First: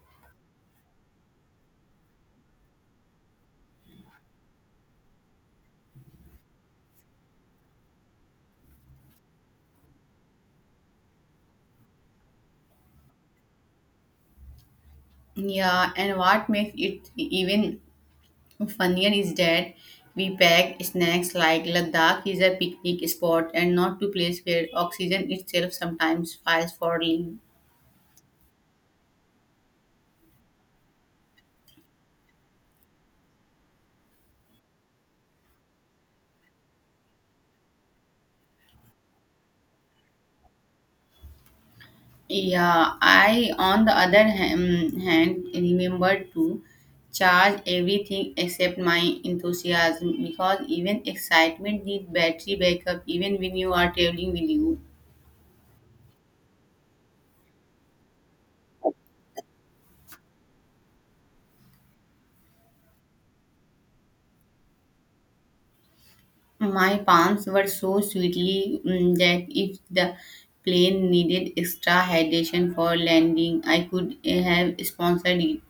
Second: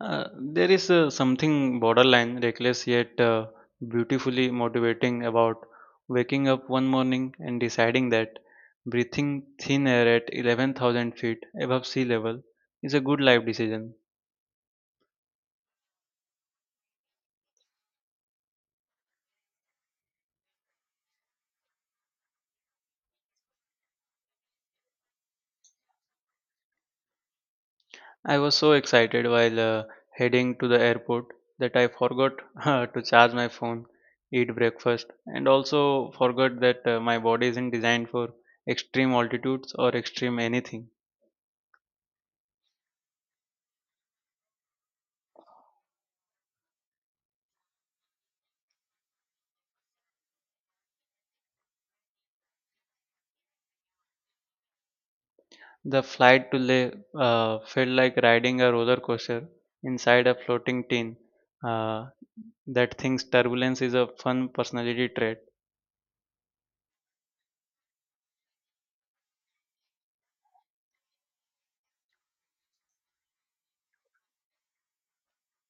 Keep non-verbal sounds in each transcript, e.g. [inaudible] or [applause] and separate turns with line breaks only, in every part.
There is something borderline reckless yet beautifully motivating about waking up one morning and deciding that breathing thin air at 11,000 feet above sea level is a good life decision.
Yeah, and what makes it even funnier is that we pack snacks like Ladakh is a picnic spot and not to place where oxygen itself sometimes files for leave.
I was so excited while heading to the airport that I forgot [laughs] to charge my phone, eat breakfast, and also forgot that my body isn't designed for extreme altitudes or extreme anything.
Yeah, I on the other hand remembered to charge everything except my enthusiasm because even excitement needs battery backup even when you are traveling with you.
The flight delay felt like riding a roller coaster inside a floating tin. Uh, that thinks turbulence is a fun personality trait.
My palms were so sweetly that if the plane needed extra hydration for landing, I could have sponsored it.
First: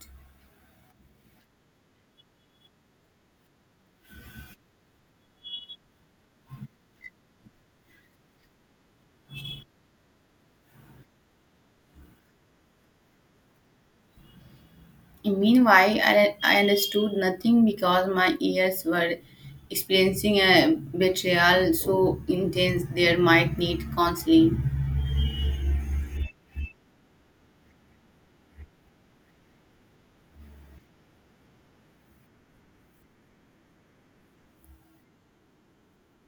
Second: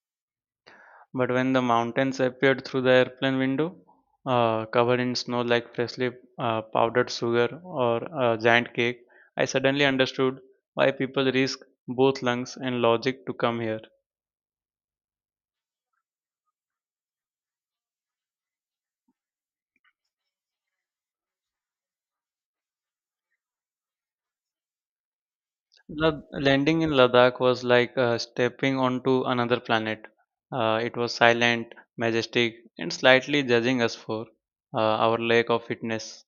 But when the mountains appeared through the airplane window, covered in snow like freshly powdered sugar or a giant cake, I suddenly understood why people risk both lungs and logic to come here.
Meanwhile, I understood nothing because my ears were experiencing a betrayal so intense they might need counseling.
Landing in Ladakh was like stepping onto another planet. It was silent, majestic, and slightly judging us for our lack of fitness.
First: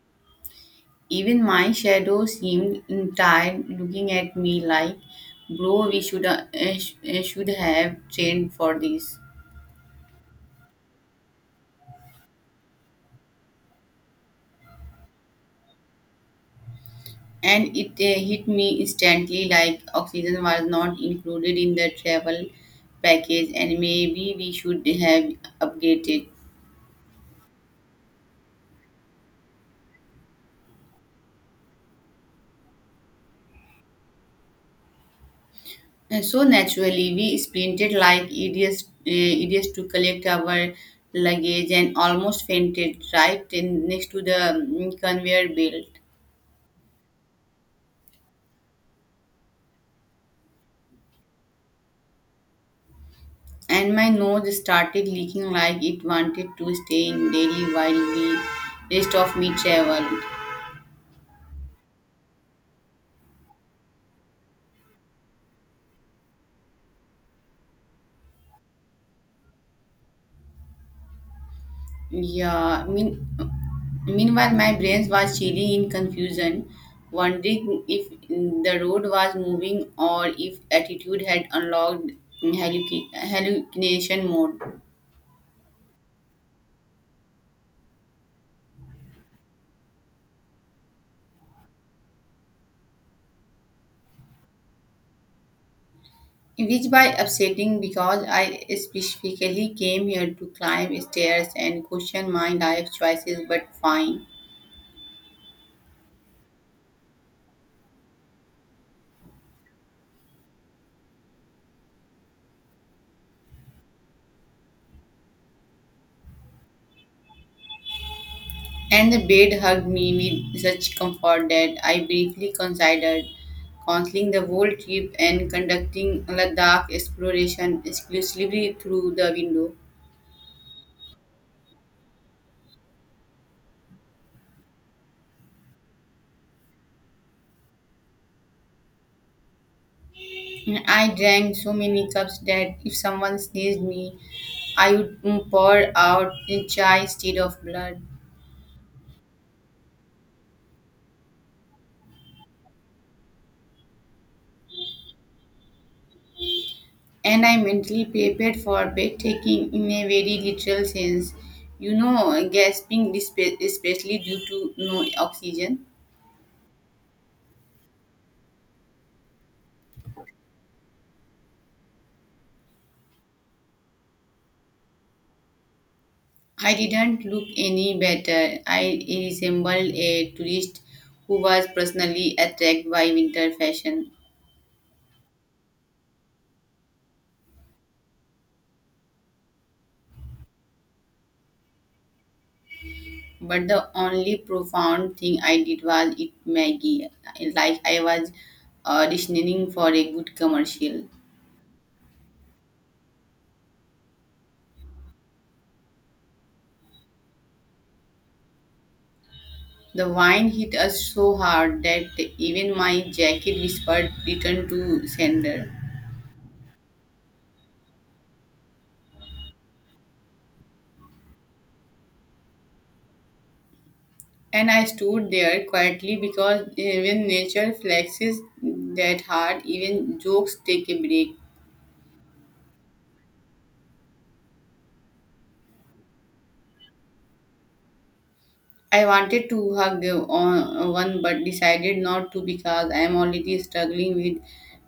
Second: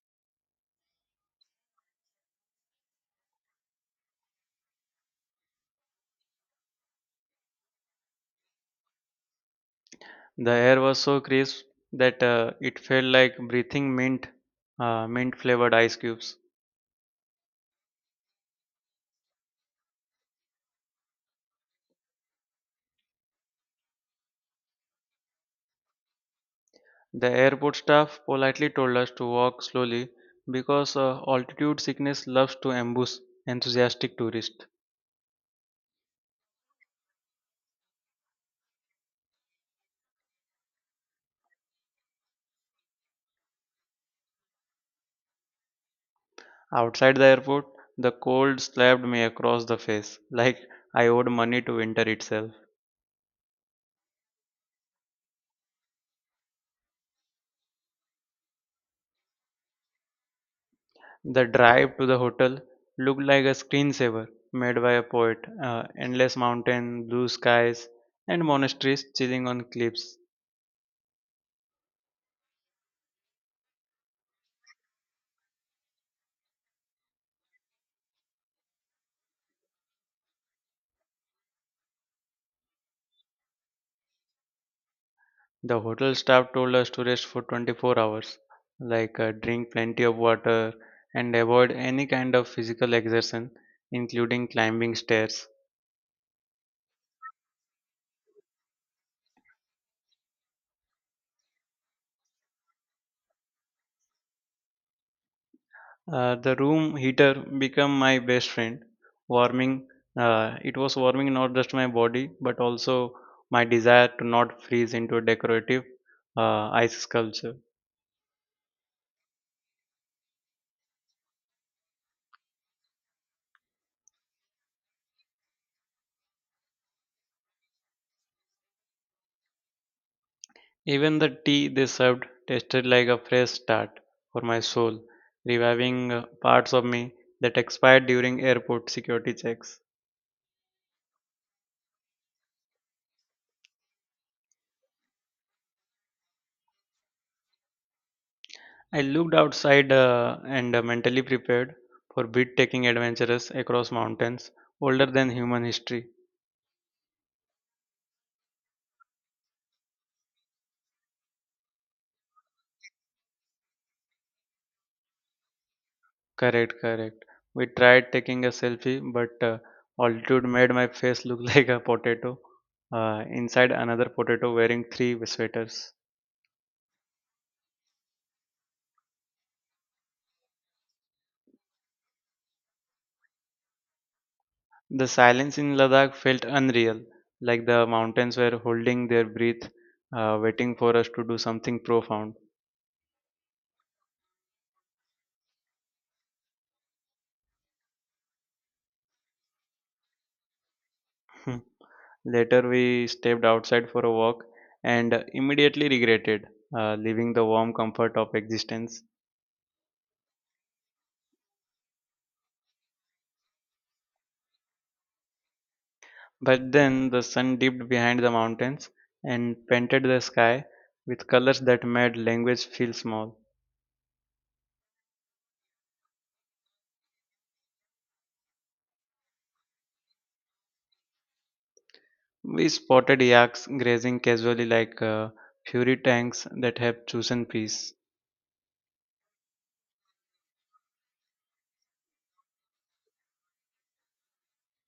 Even my shadow seemed tired, looking at me like, "Bro, we should should have trained for this."
The air was so crisp that it felt like breathing mint, mint-flavored ice cubes.
And it hit me instantly like oxygen was not included in the travel package and maybe we should have updated.
The airport staff politely told us to walk slowly because altitude sickness loves to ambush enthusiastic tourists.
And so naturally we sprinted like idiots to collect our luggage and almost fainted right in, next to the conveyor belt.
Outside the airport, the cold slapped me across the face, like I owed money to winter itself.
And my nose started leaking like it wanted to stay in daily while the rest of me traveled.
The drive to the hotel looked like a screensaver made by a poet. Endless mountain, blue skies, and monasteries chilling on cliffs.
Yeah, mean, meanwhile, my brain was chilling in confusion, wondering if the road was moving or if attitude had unlocked hallucination mode,
The hotel staff told us to rest for 24 hours, like drink plenty of water and avoid any kind of physical exertion, including climbing stairs.
which by upsetting because I specifically came here to climb stairs and question my life choices, but fine.
The room heater became my best friend, warming. It was warming not just my body, but also my desire to not freeze into a decorative ice sculpture.
And the bed hugged me with such comfort that I briefly considered cancelling the whole trip and conducting Ladakh exploration exclusively through the window.
Even the tea they served tasted like a fresh start for my soul, reviving parts of me that expired during airport security checks.
And I drank so many cups that if someone sneezed me, I would pour out in chai instead of blood.
I looked outside and mentally prepared for breathtaking adventures across mountains older than human history.
And I mentally prepared for breathtaking in a very literal sense. You know, gasping, especially due to no oxygen.
Correct, correct. We tried taking a selfie, but altitude made my face look [laughs] like a potato inside another potato wearing three sweaters.
I didn't look any better. I resembled a tourist who was personally attracted by winter fashion.
The silence in Ladakh felt unreal, like the mountains were holding their breath, waiting for us to do something profound.
But the only profound thing I did was eat Maggie, like I was auditioning for a good commercial.
[laughs] Later, we stepped outside for a walk and immediately regretted leaving the warm comfort of existence.
The wine hit us so hard that even my jacket whispered return to sender.
But then the sun dipped behind the mountains and painted the sky with colors that made language feel small.
And I stood there quietly because even nature flexes that hard, even jokes take a break.
We spotted yaks grazing casually like fury tanks that have chosen peace.
I wanted to hug on one but decided not to because I am already struggling with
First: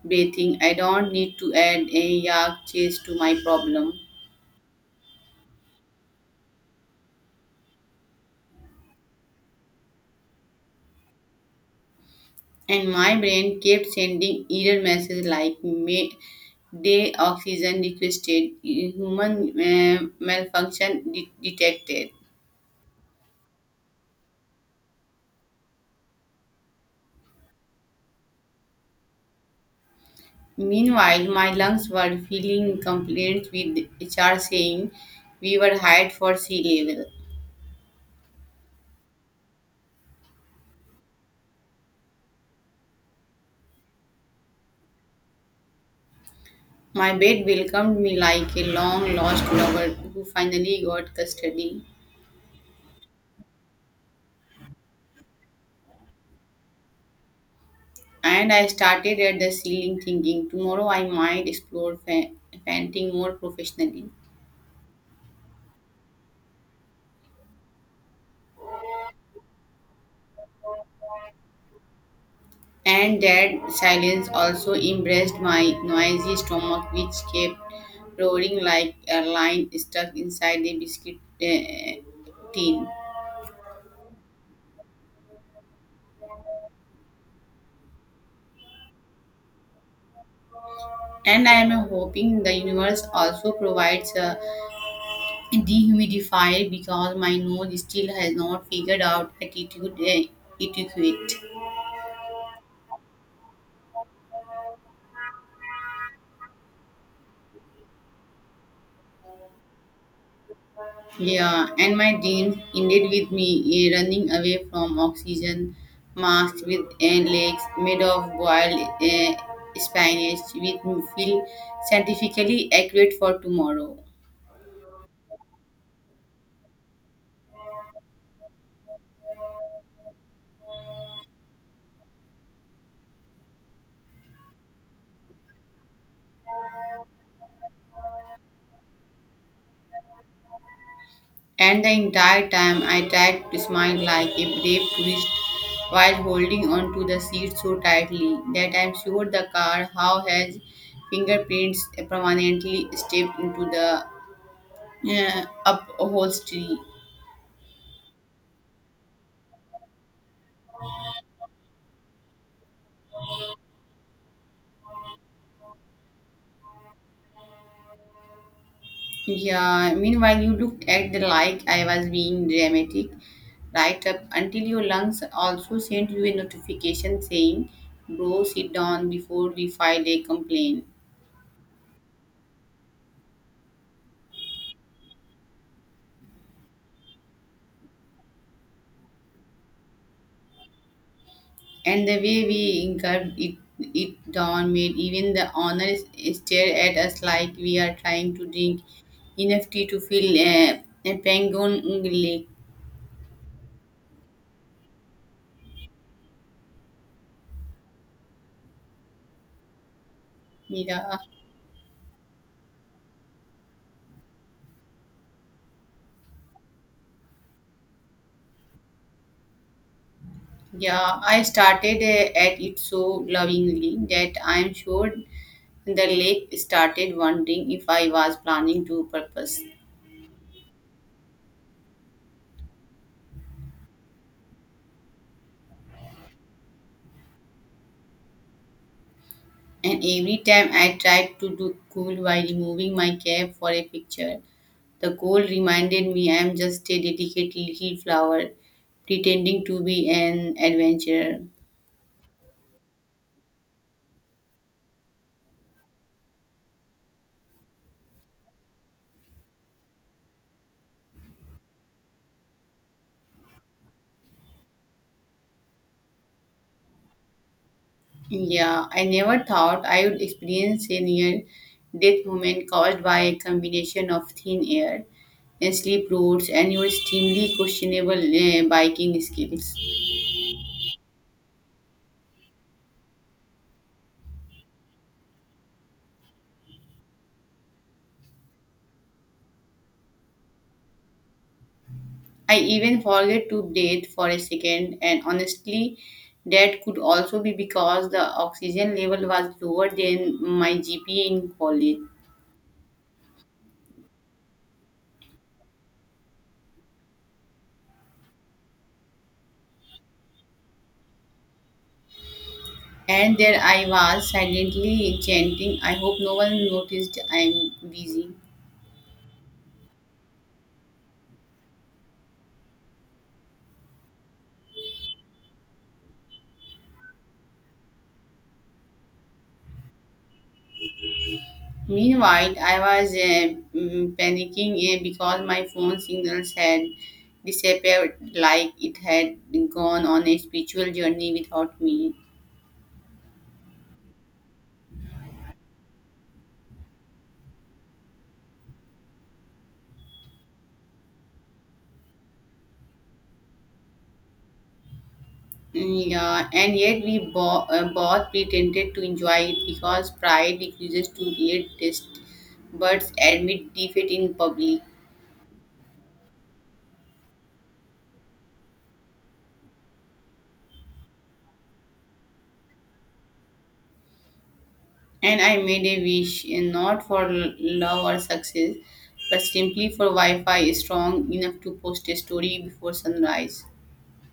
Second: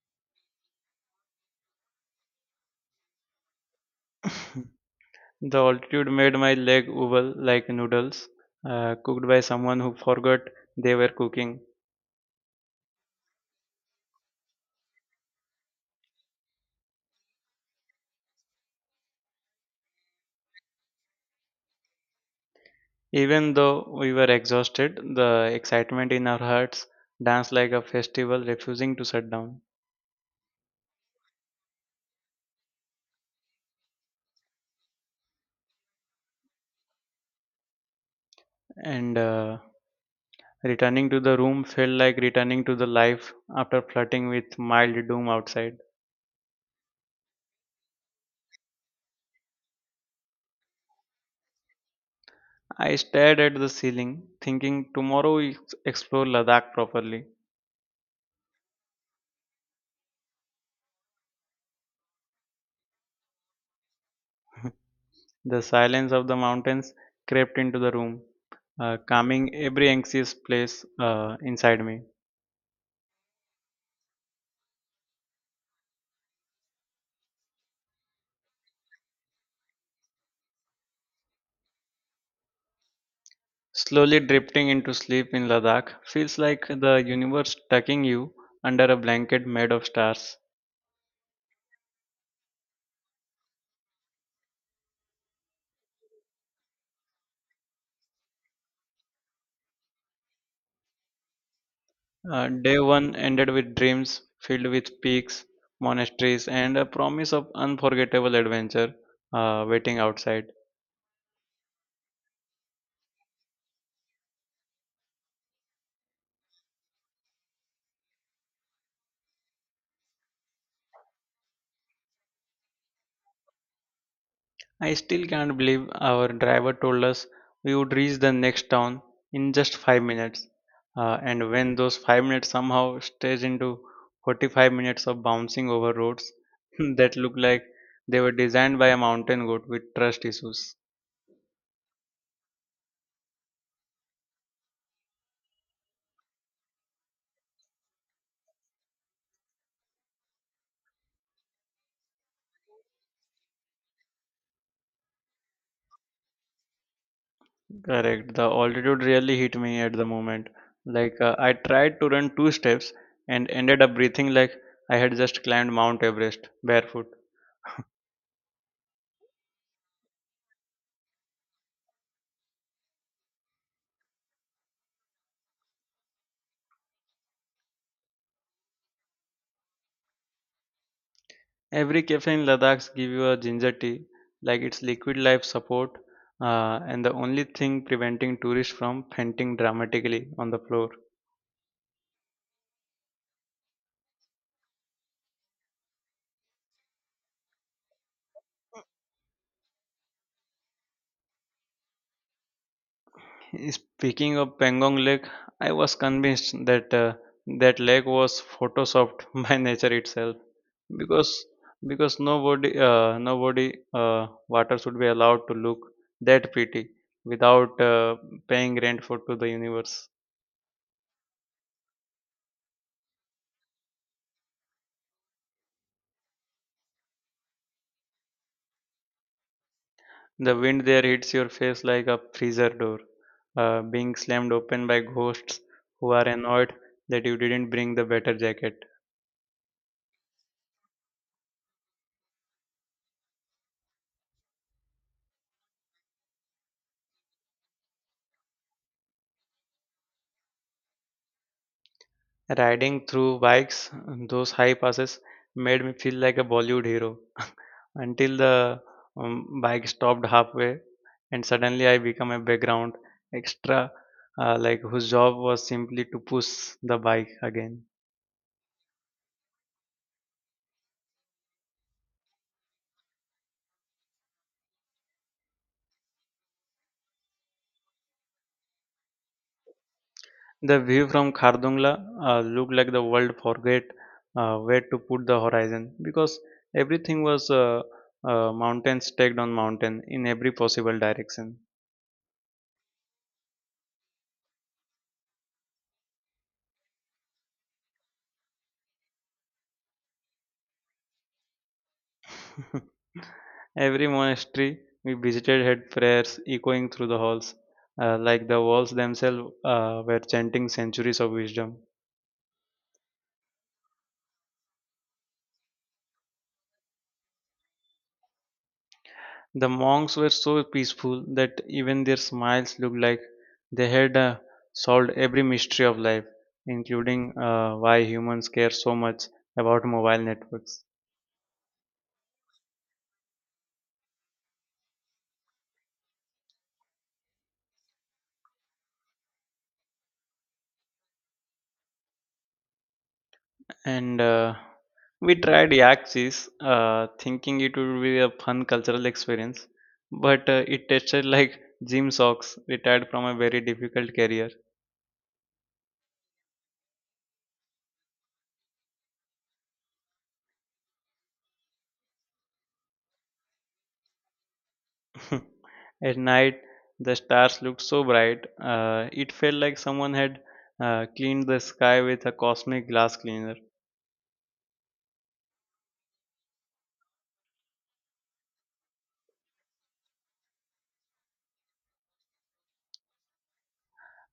breathing. I don't need to add a yak chase to my problem.
The altitude made my leg wobble like noodles cooked by someone who forgot they were cooking.
And my brain kept sending error messages like may day oxygen requested, human malfunction detected.
Even though we were exhausted, the excitement in our hearts danced like a festival refusing to shut down.
Meanwhile, my lungs were feeling complaints with HR saying we were hired for sea level.
And Returning to the room felt like returning to the life after flirting with mild doom outside.
My bed welcomed me like a long lost lover who finally got custody.
I stared at the ceiling, thinking tomorrow we explore Ladakh properly.
And I started at the ceiling thinking tomorrow I might explore painting more professionally.
The silence of the mountains crept into the room, calming every anxious place inside me.
And that silence also embraced my noisy stomach, which kept roaring like a lion stuck inside a biscuit tin.
Slowly drifting into sleep in Ladakh feels like the universe tucking you under a blanket made of stars.
And I am hoping the universe also provides a dehumidifier because my nose still has not figured out attitude etiquette.
Day one ended with dreams filled with peaks, monasteries, and a promise of unforgettable adventure waiting outside.
Yeah, and my dreams ended with me running away from oxygen masks with legs made of boiled spinach, which feel scientifically accurate for tomorrow.
I still can't believe our driver told us we would reach the next town in just 5 minutes. And when those 5 minutes somehow stretched into 45 minutes of bouncing over roads [laughs] that looked like they were designed by a mountain goat with trust issues.
And the entire time I tried to smile like a brave tourist while holding on to the seat so tightly that I'm sure the car how has fingerprints permanently stepped into the upholstery.
Correct. The altitude really hit me at the moment. Like I tried to run two steps and ended up breathing like I had just climbed Mount Everest barefoot.
Yeah, meanwhile you looked at the like I was being dramatic right up until your lungs also sent you a notification saying, Bro, sit down before we file a complaint.
Every cafe in Ladakh give you a ginger tea, like it's liquid life support, and the only thing preventing tourists from fainting dramatically on the floor.
And the way we incurred it, it down made even the owners stare at us like we are trying to drink enough tea to fill a penguin lake.
Speaking of Pangong Lake, I was convinced that that lake was photoshopped [laughs] by nature itself,
Yeah,
because nobody water should be allowed to look that pretty without paying rent for to the universe.
yeah. I started at it so lovingly that I'm sure the lake started wondering if I was planning to purpose.
The wind there hits your face like a freezer door, being slammed open by ghosts who are annoyed that you didn't bring the better jacket.
And every time I tried to look cool while removing my cap for a picture, the cold reminded me I am just a delicate little flower pretending to be an adventurer.
Riding through bikes, those high passes made me feel like a Bollywood hero [laughs] until the bike stopped halfway and suddenly I become a background extra like whose job was simply to push the bike again.
Yeah, I never thought I would experience a near death moment caused by a combination of thin air and slip roads and your extremely questionable biking skills.
The view from Khardungla looked like the world forget where to put the horizon because everything was mountain stacked on mountain in every possible direction.
I even forget to breathe for a second, and honestly, that could also be because the oxygen level was lower than my GPA in college.
[laughs] Every monastery we visited had prayers echoing through the halls, like the walls themselves were chanting centuries of wisdom.
And there I was silently chanting, I hope no one noticed I'm busy.
The monks were so peaceful that even their smiles looked like they had solved every mystery of life, including why humans care so much about mobile networks.
Meanwhile, I was panicking because my phone signals had disappeared like it had gone on a spiritual journey without me.
And we tried Yaxis, thinking it would be a fun cultural experience, but it tasted like gym socks retired from a very difficult career.
Yeah, and yet we both pretended to enjoy it because pride refuses to read test but admit defeat in public.
[laughs] At night, the stars looked so bright, it felt like someone had cleaned the sky with a cosmic glass cleaner.
And I made a wish not for love or success, but simply for Wi Fi strong enough to post a story before sunrise.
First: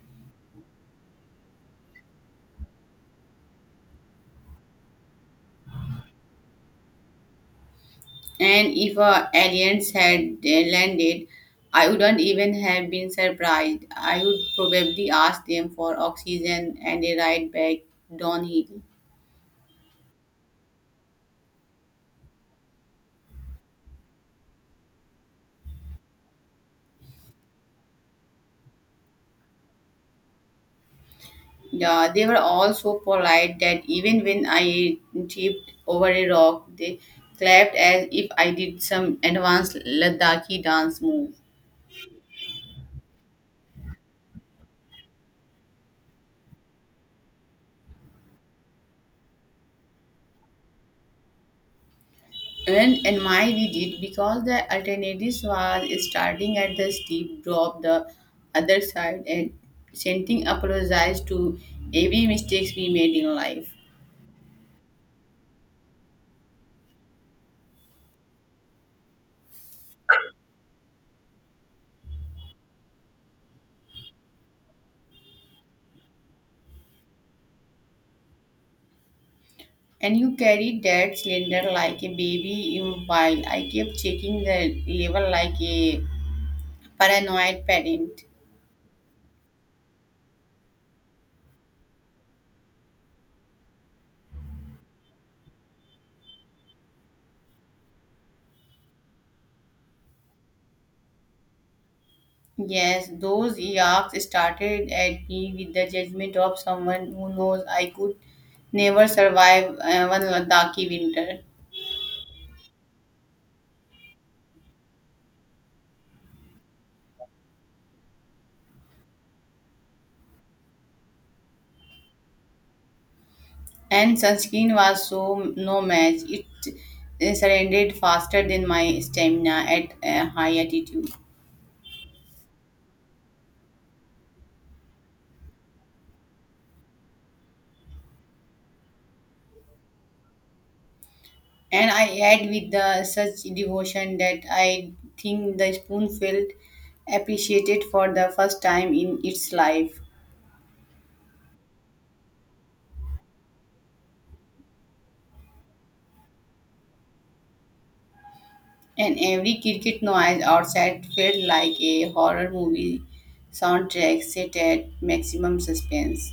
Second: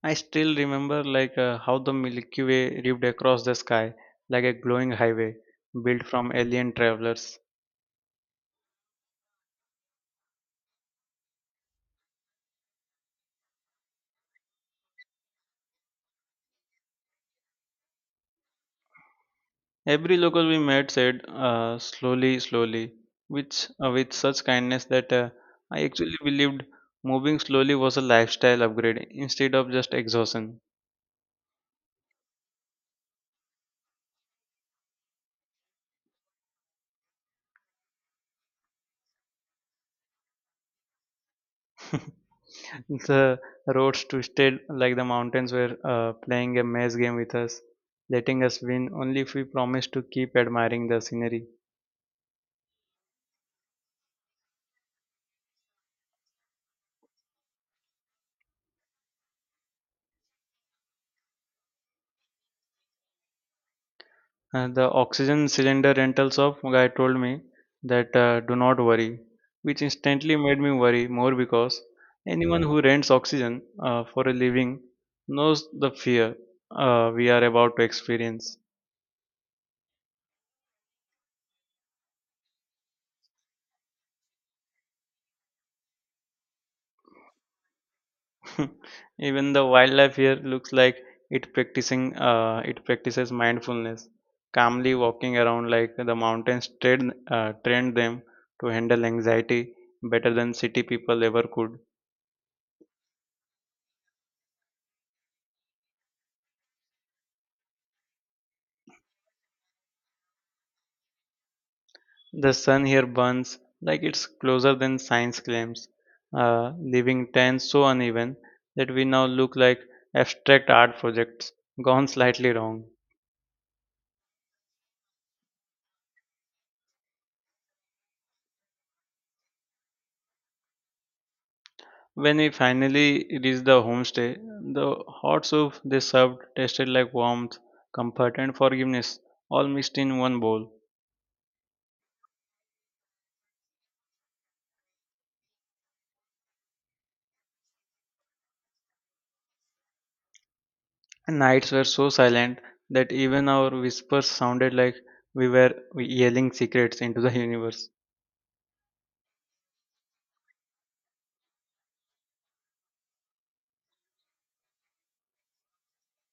I still remember like how the Milky Way ripped across the sky like a glowing highway built from alien travelers.
And if aliens had landed, I wouldn't even have been surprised. I would probably ask them for oxygen and a ride back downhill.
Every local we met said slowly, slowly, which with such kindness that I actually believed moving slowly was a lifestyle upgrade instead of just exhaustion.
Yeah, they were all so polite that even when I tripped over a rock, they clapped as if I did some advanced Ladakhi dance move.
[laughs] The roads twisted like the mountains were playing a maze game with us, letting us win only if we promised to keep admiring the scenery.
And my we did because the alternatives was starting at the steep drop the other side and sending apologize to every mistakes we made in life.
And the oxygen cylinder rentals of guy told me that do not worry, which instantly made me worry more because anyone who rents oxygen for a living knows the fear we are about to experience.
And you carried that cylinder like a baby in while I kept checking the level like a paranoid parent.
[laughs] Even the wildlife here looks like it practices mindfulness, calmly walking around like the mountains trained them to handle anxiety better than city people ever could.
Yes, those yucks started at me with the judgment of someone who knows I could never survive one Ladakhi winter.
The sun here burns like it's closer than science claims, leaving tans so uneven that we now look like abstract art projects gone slightly wrong.
And sunscreen was so no match. It surrendered faster than my stamina at a high altitude.
When we finally reached the homestay, the hot soup they served tasted like warmth, comfort, and forgiveness, all mixed in one bowl.
And I ate with the, such devotion that I think the spoon felt appreciated for the first time in its life.
Nights were so silent that even our whispers sounded like we were yelling secrets into the universe.
And every cricket noise outside felt like a horror movie soundtrack set at maximum suspense.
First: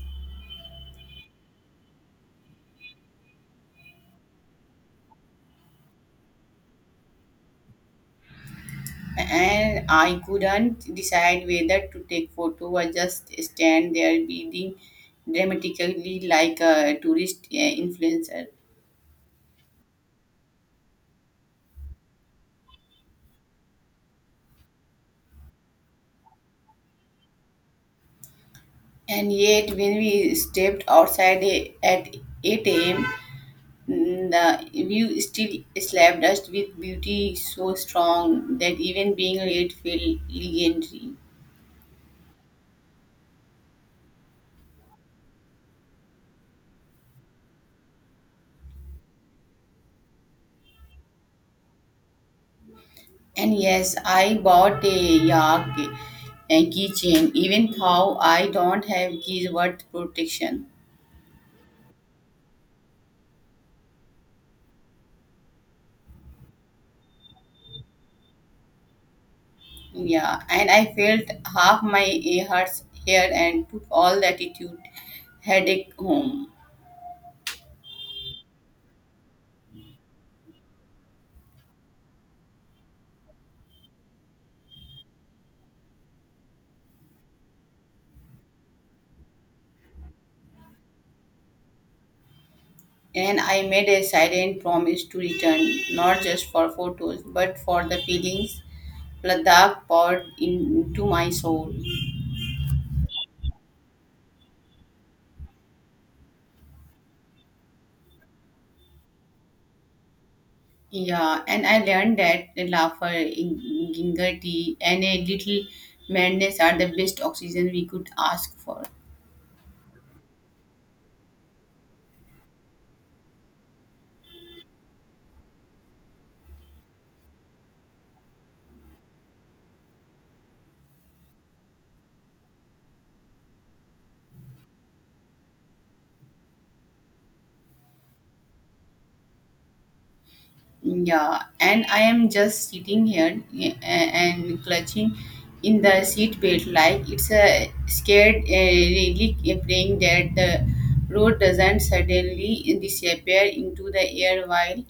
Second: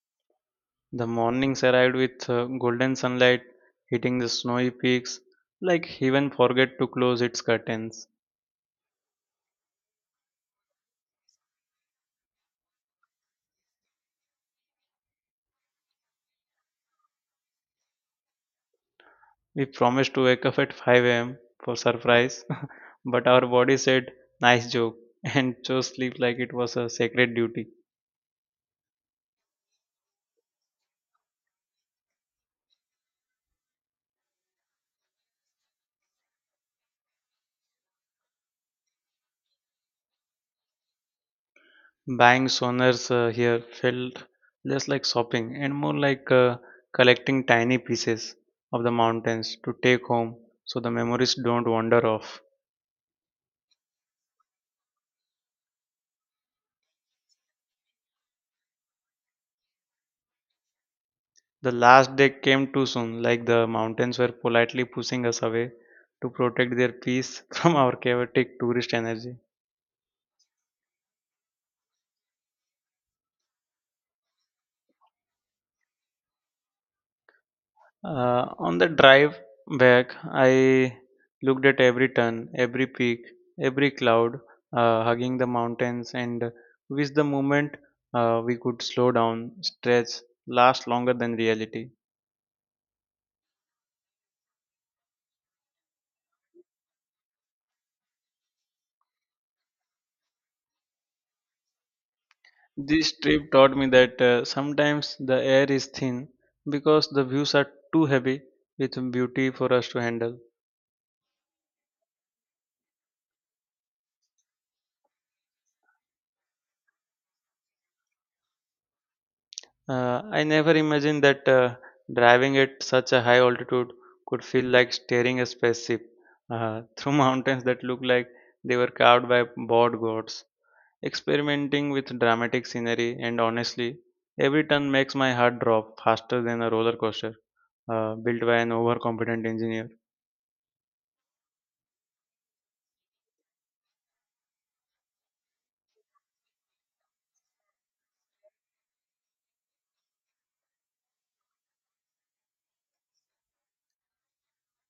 The mornings arrived with golden sunlight hitting the snowy peaks, like heaven forget to close its curtains.
And I couldn't decide whether to take photo or just stand there breathing dramatically like a tourist influencer.
We promised to wake up at 5 a.m. for surprise, [laughs] but our body said, nice joke, [laughs] and chose sleep like it was a sacred duty.
And yet, when we stepped outside at 8 a.m., mm, the view still slapped us with beauty so strong that even being late felt legendary.
Buying sonars here felt less like shopping and more like collecting tiny pieces of the mountains to take home so the memories don't wander off.
And yes, I bought a yak and keychain, even though I don't have keys worth protection.
The last day came too soon, like the mountains were politely pushing us away to protect their peace [laughs] from our chaotic tourist energy.
Yeah, and I felt half my ears here and took all the attitude headache home.
On the drive back, I looked at every turn, every peak, every cloud, hugging the mountains, and with the moment we could slow down, stretch, last longer than reality.
And I made a silent promise to return, not just for photos, but for the feelings Ladakh poured into my soul.
This trip taught me that sometimes the air is thin because the views are too heavy with beauty for us to handle.
Yeah, and I learned that the laughter, ginger tea, and a little madness are the best oxygen we could ask for.
I never imagined that driving at such a high altitude could feel like steering a spaceship through [laughs] mountains that look like they were carved by bored gods. Experimenting with dramatic scenery, and honestly, every turn makes my heart drop faster than a roller coaster built by an overconfident engineer.
Yeah, and I am just sitting here and clutching in the seat belt like it's a scared relic praying that the road doesn't suddenly disappear into the air while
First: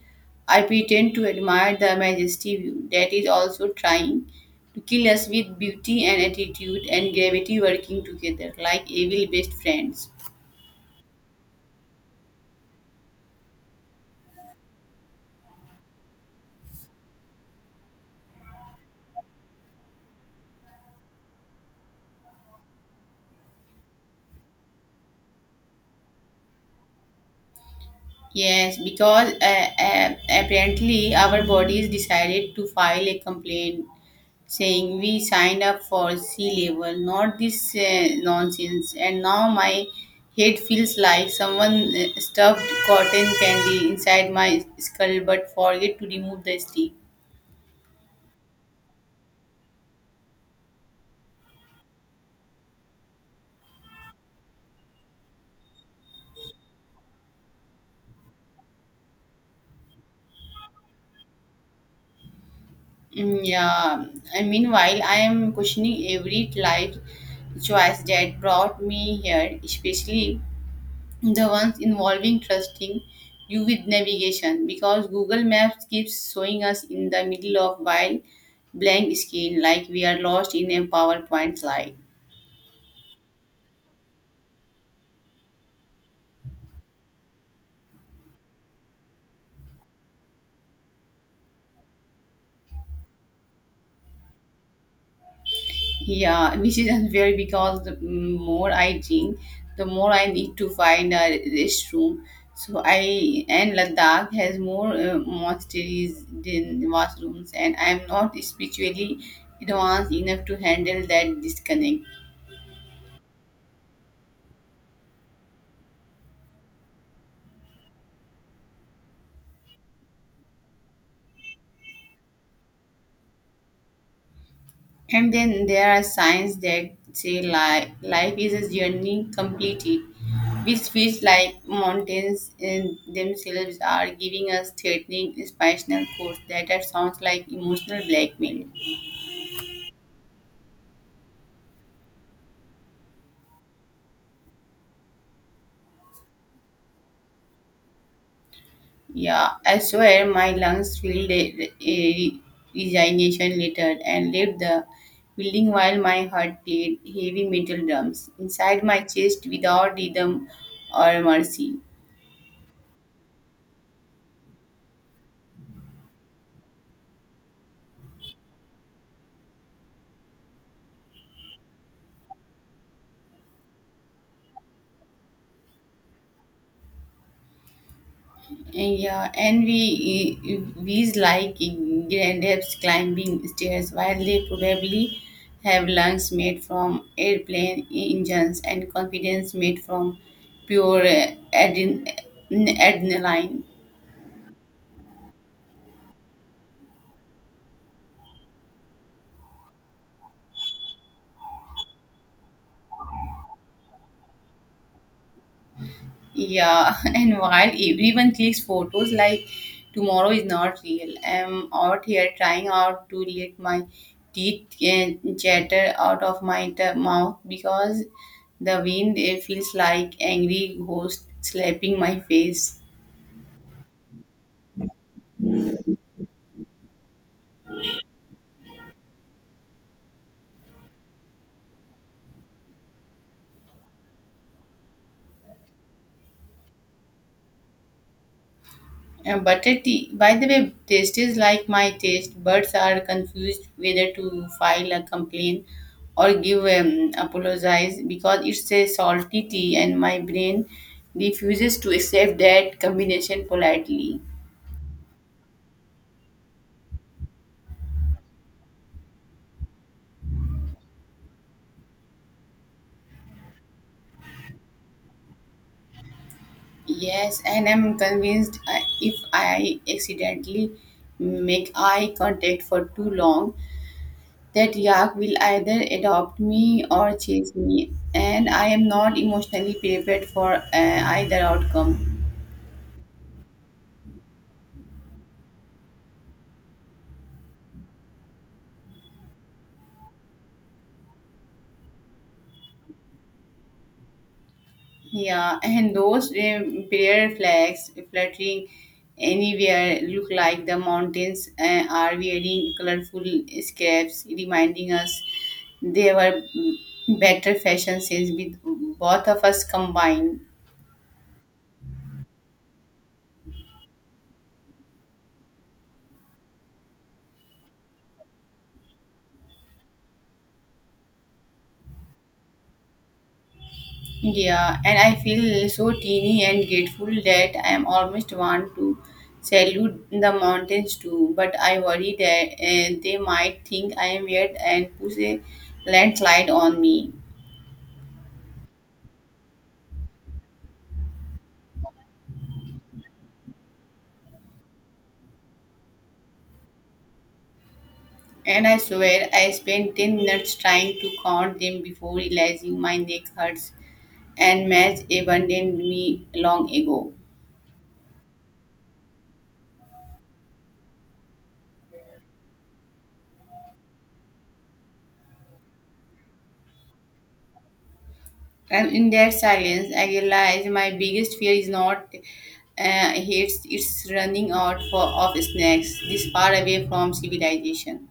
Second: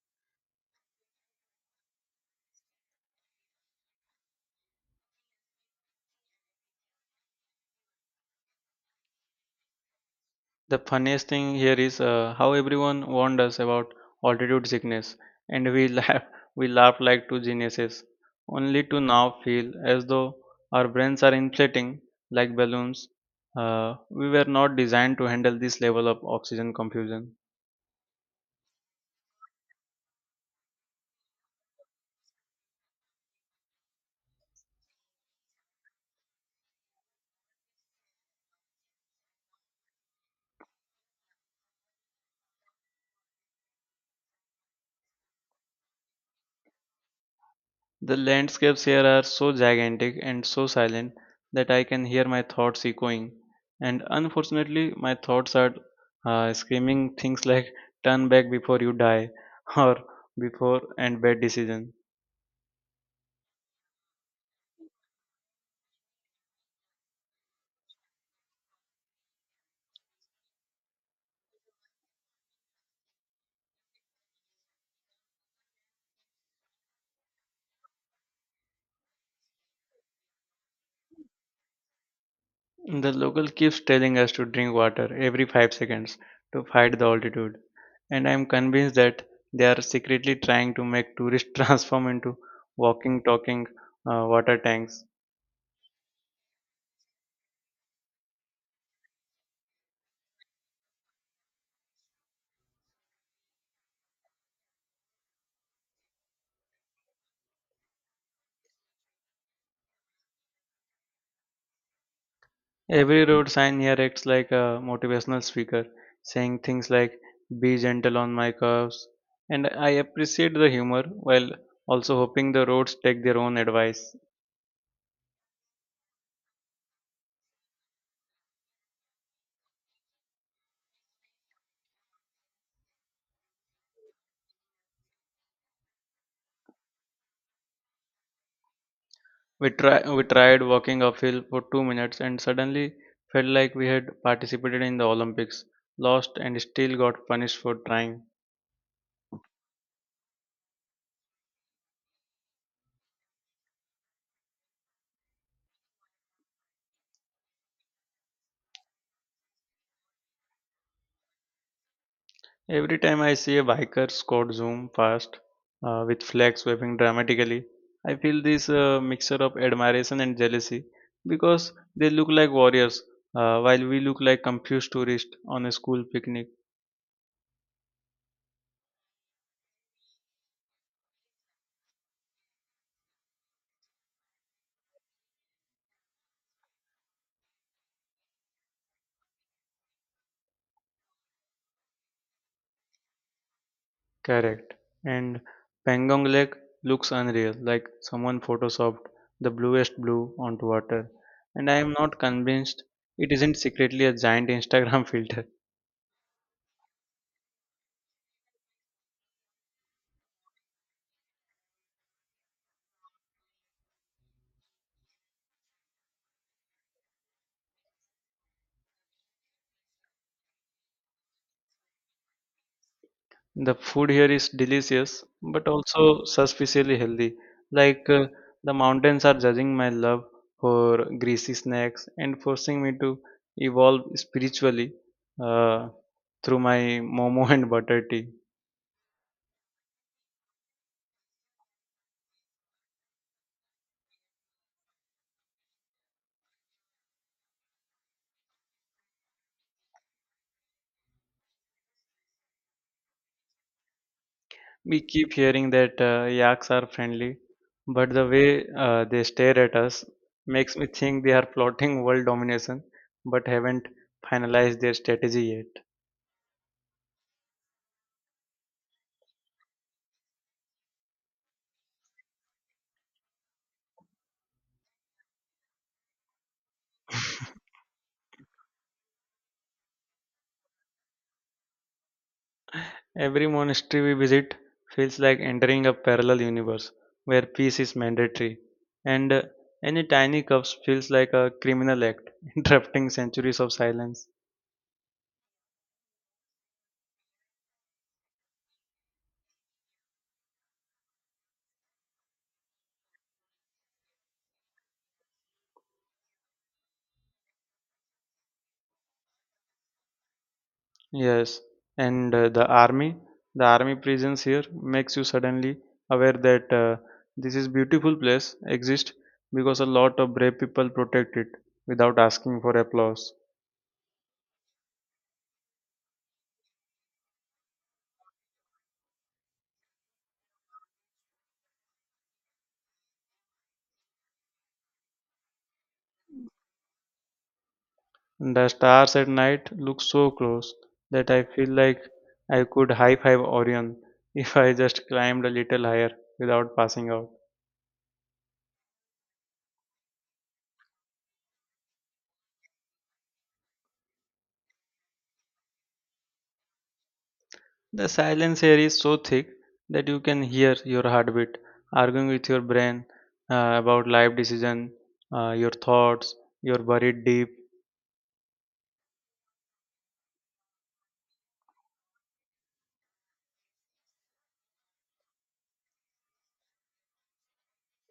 I pretend to admire the majesty view that is also trying to kill us with beauty and attitude and gravity working together like evil best friends.
The funniest thing here is how everyone warned us about altitude sickness, and we [laughs] laugh, we laugh like two geniuses, only to now feel as though our brains are inflating like balloons. We were not designed to handle this level of oxygen confusion.
Yes, because apparently our bodies decided to file a complaint saying we signed up for sea level, not this nonsense. And now my head feels like someone stuffed cotton candy inside my skull but forget to remove the stick.
The landscapes here are so gigantic and so silent that I can hear my thoughts echoing. And unfortunately, my thoughts are screaming things like turn back before you die [laughs] or before and bad decision.
Yeah, and meanwhile, I am questioning every life choice that brought me here, especially the ones involving trusting you with navigation because google maps keeps showing us in the middle of wild blank screen like we are lost in a powerpoint slide.
The local keeps telling us to drink water every 5 seconds to fight the altitude. And I am convinced that they are secretly trying to make tourists [laughs] transform into walking, talking water tanks.
Yeah, [laughs] which is unfair because the more I drink the more I need to find a restroom, so I and Ladakh has more monasteries than washrooms and I am not spiritually advanced enough to handle that disconnect.
Every road sign here acts like a motivational speaker, saying things like, be gentle on my curves. And I appreciate the humor while also hoping the roads take their own advice.
And then there are signs that say life is a journey completed, which feels like mountains in themselves are giving us threatening inspirational quotes that are sounds like emotional blackmail.
We tried walking uphill for 2 minutes and suddenly felt like we had participated in the Olympics, lost, and still got punished for trying.
Yeah, I swear my lungs filled a resignation letter and left the building while my heart played heavy metal drums inside my chest without rhythm or mercy.
Every time I see a biker squad zoom past with flags waving dramatically, I feel this mixture of admiration and jealousy because they look like warriors while we look like confused tourists on a school picnic.
Yeah, and we bees like grandparents climbing stairs while they probably have lungs made from airplane engines and confidence made from pure adren- adrenaline.
Correct. And Pangong Lake looks unreal, like someone photoshopped the bluest blue onto water. And I am not convinced it isn't secretly a giant Instagram [laughs] filter.
Yeah, [laughs] and while everyone clicks photos like tomorrow is not real, I'm out here trying out to let my teeth chatter out of my mouth because the wind feels like angry ghost slapping my face.
The food here is delicious, but also suspiciously healthy. Like, the mountains are judging my love for greasy snacks and forcing me to evolve spiritually uh, through my momo [laughs] and butter tea.
And butter tea, by the way, taste is like my taste. Birds are confused whether to file a complaint or give apologize because it's a salty tea, and my brain refuses to accept that combination politely.
We keep hearing that yaks are friendly, but the way they stare at us makes me think they are plotting world domination, but haven't finalized their strategy yet.
Yes, and I'm convinced if I accidentally make eye contact for too long, that yak will either adopt me or chase me, and I am not emotionally prepared for either outcome.
Every monastery we visit feels like entering a parallel universe where peace is mandatory, and any tiny cups feels like a criminal act, [laughs] interrupting centuries of silence.
Yeah, and those prayer flags fluttering anywhere look like the mountains are wearing colorful scraps, reminding us they were better fashion sense with both of us combined.
Yes, and the army presence here makes you suddenly aware that this is beautiful place exists because a lot of brave people protect it without asking for applause.
Yeah, and I feel so teeny and grateful that I am almost want to salute the mountains too, but I worry that they might think I am weird and push a landslide on me.
The stars at night look so close that I feel like I could high five Orion [laughs] if I just climbed a little higher without passing out.
And I swear I spent 10 minutes trying to count them before realizing my neck hurts and Madge abandoned me long ago.
The silence here is so thick that you can hear your heartbeat arguing with your brain about life decision, your thoughts, your buried deep.
And in that silence, I realized my biggest fear is not it's running out for, of snacks this far away from civilization.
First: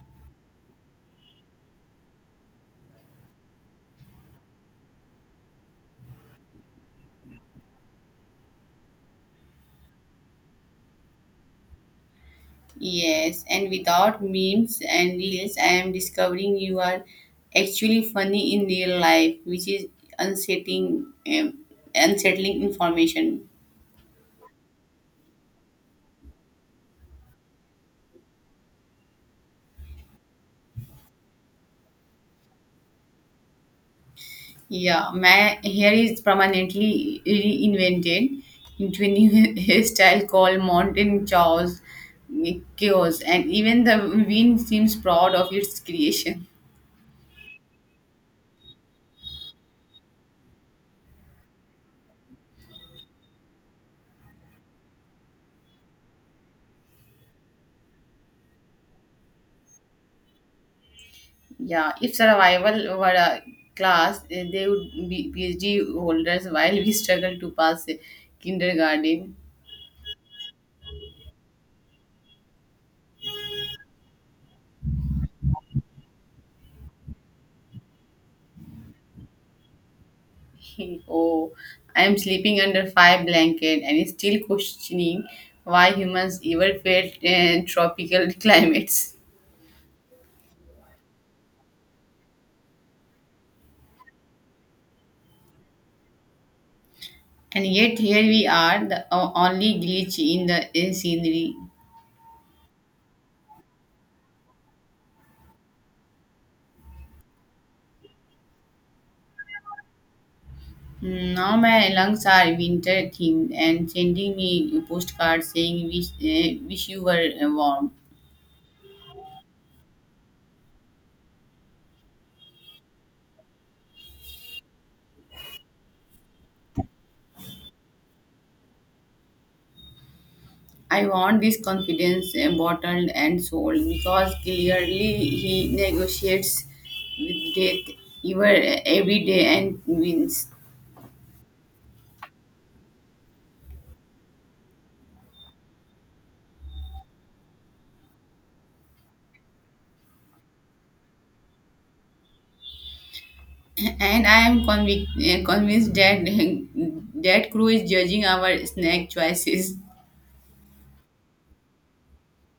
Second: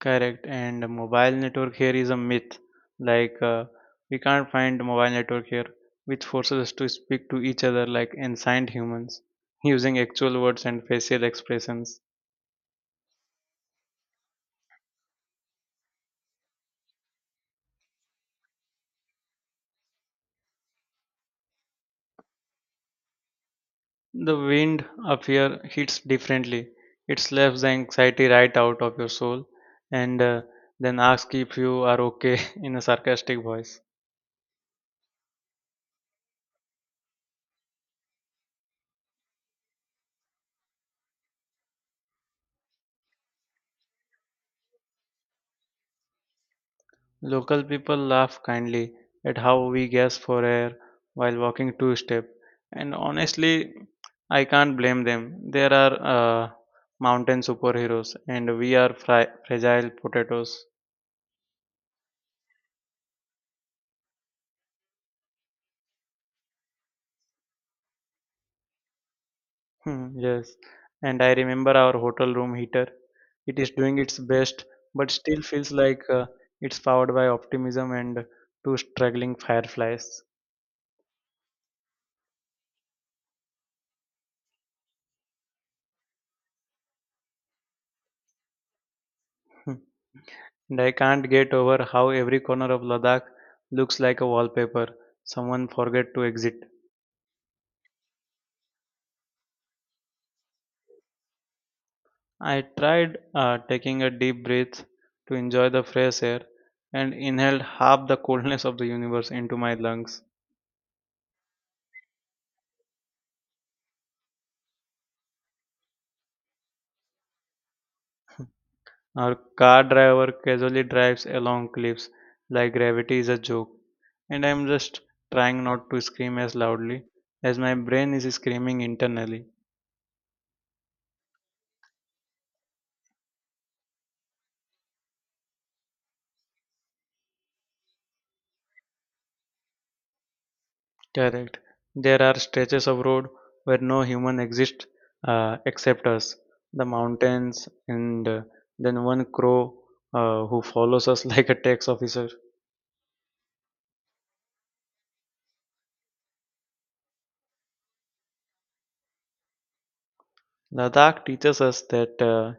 Correct, and mobile network here is a myth. Like, we can't find mobile network here, which forces us to speak to each other like ancient humans, using actual words and facial expressions.
Yes, and without memes and reels, I am discovering you are actually funny in real life, which is unsettling, um, unsettling information.
The wind up here hits differently. It slaps the anxiety right out of your soul, and then asks if you are okay [laughs] in a sarcastic voice.
Yeah, my hair is permanently reinvented into a new [laughs] hairstyle called Mountain Chaos, and even the wind seems proud of its creation.
Local people laugh kindly at how we gasp for air while walking two step, and honestly, I can't blame them. There are uh, mountain superheroes, and we are fragile potatoes.
Yeah, if survival were a class, they would be PhD holders while we struggle to pass kindergarten.
Hmm, yes, and I remember our hotel room heater. It is doing its best, but still feels like it's powered by optimism and two struggling fireflies.
[laughs] Oh, I am sleeping under five blanket and still questioning why humans ever felt tropical [laughs] climates.
[laughs] And I can't get over how every corner of Ladakh looks like a wallpaper. Someone forget to exit.
And yet here we are, the only glitch in the scenery.
I tried taking a deep breath to enjoy the fresh air and inhaled half the coldness of the universe into my lungs.
Now my lungs are winter themed and sending me postcards saying wish you were warm.
Our car driver casually drives along cliffs like gravity is a joke, and I'm just trying not to scream as loudly as my brain is screaming internally.
I want this confidence bottled and sold because clearly he negotiates with death every day and wins.
Correct. There are stretches of road where no human exists except us, the mountains, and then one crow who follows us [laughs] like a tax officer.
And I am convinced that [laughs] that crew is judging our snack choices.
Ladakh teaches us that uh,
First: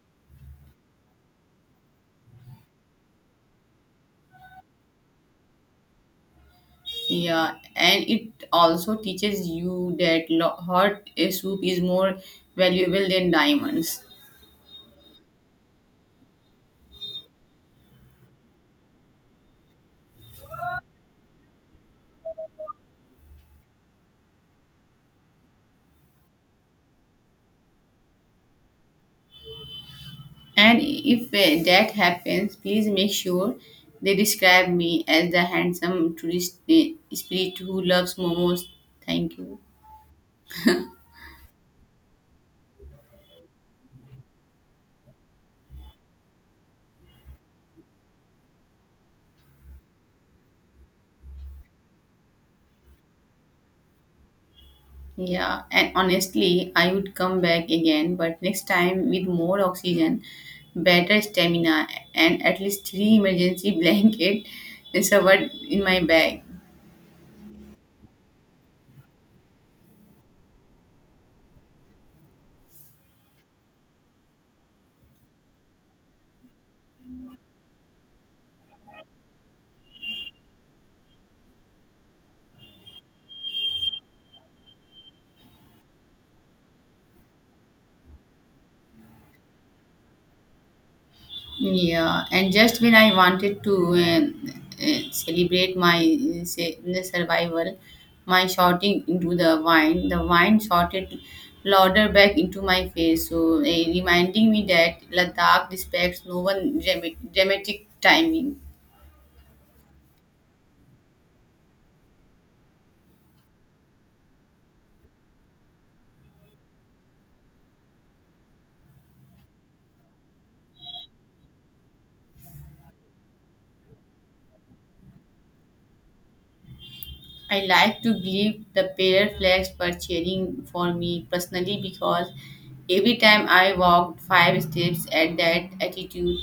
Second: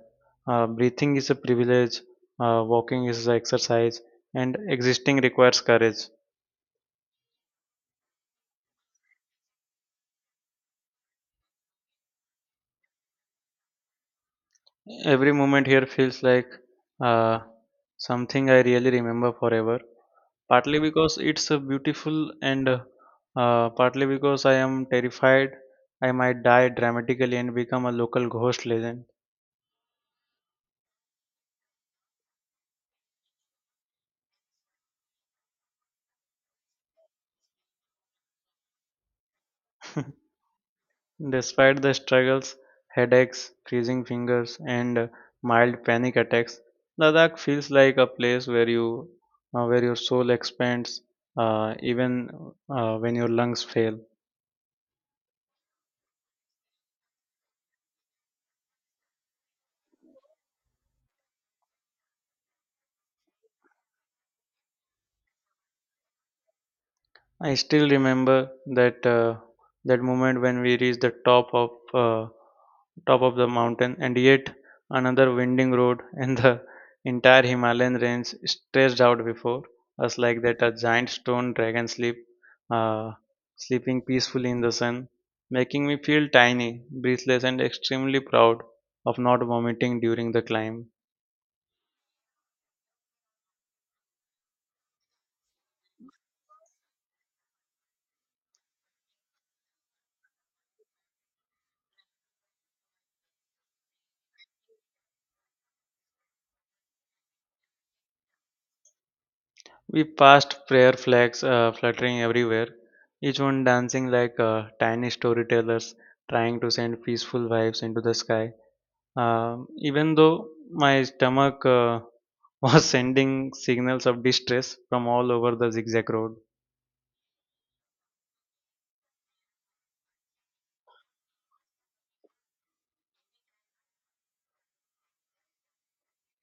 uh, breathing is a privilege, walking is an exercise, and existing requires courage.
Yeah, and it also teaches you that hot soup is more valuable than diamonds.
Every moment here feels like uh, something I really remember forever. Partly because it's beautiful, and partly because I am terrified I might die dramatically and become a local ghost legend.
And if that happens, please make sure they describe me as the handsome tourist spirit who loves momos. Thank you.
Despite the struggles, headaches, freezing fingers, and mild panic attacks, Ladakh feels like a place where you, where your soul expands, even when your lungs fail.
Yeah, and honestly, I would come back again, but next time with more oxygen, better stamina, and at least three emergency [laughs] blanket covered in my bag.
I still remember that that moment when we reached the top of the mountain, and yet another winding road [laughs] and the entire Himalayan range stretched out before us like that a giant stone uh, sleeping peacefully in the sun, making me feel tiny, breathless, and extremely proud of not vomiting during the climb.
Yeah, and just when I wanted to celebrate my survival, my shouting into the wine shouted louder back into my face, so reminding me that Ladakh respects no one dramatic timing.
We passed prayer flags fluttering everywhere, each one dancing like tiny storytellers trying to send peaceful vibes into the sky. Even though my stomach [laughs] was sending signals of distress from all over the zigzag road,
I like to believe the pair flags were cheering for me personally because every time I walked five steps at that altitude,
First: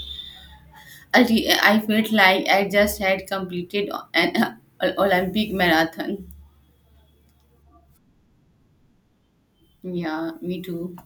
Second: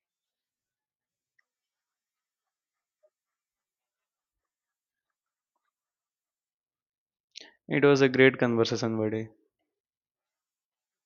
I felt like I just had completed an [laughs] Olympic marathon.
it was a great conversation buddy.
Yeah, me too.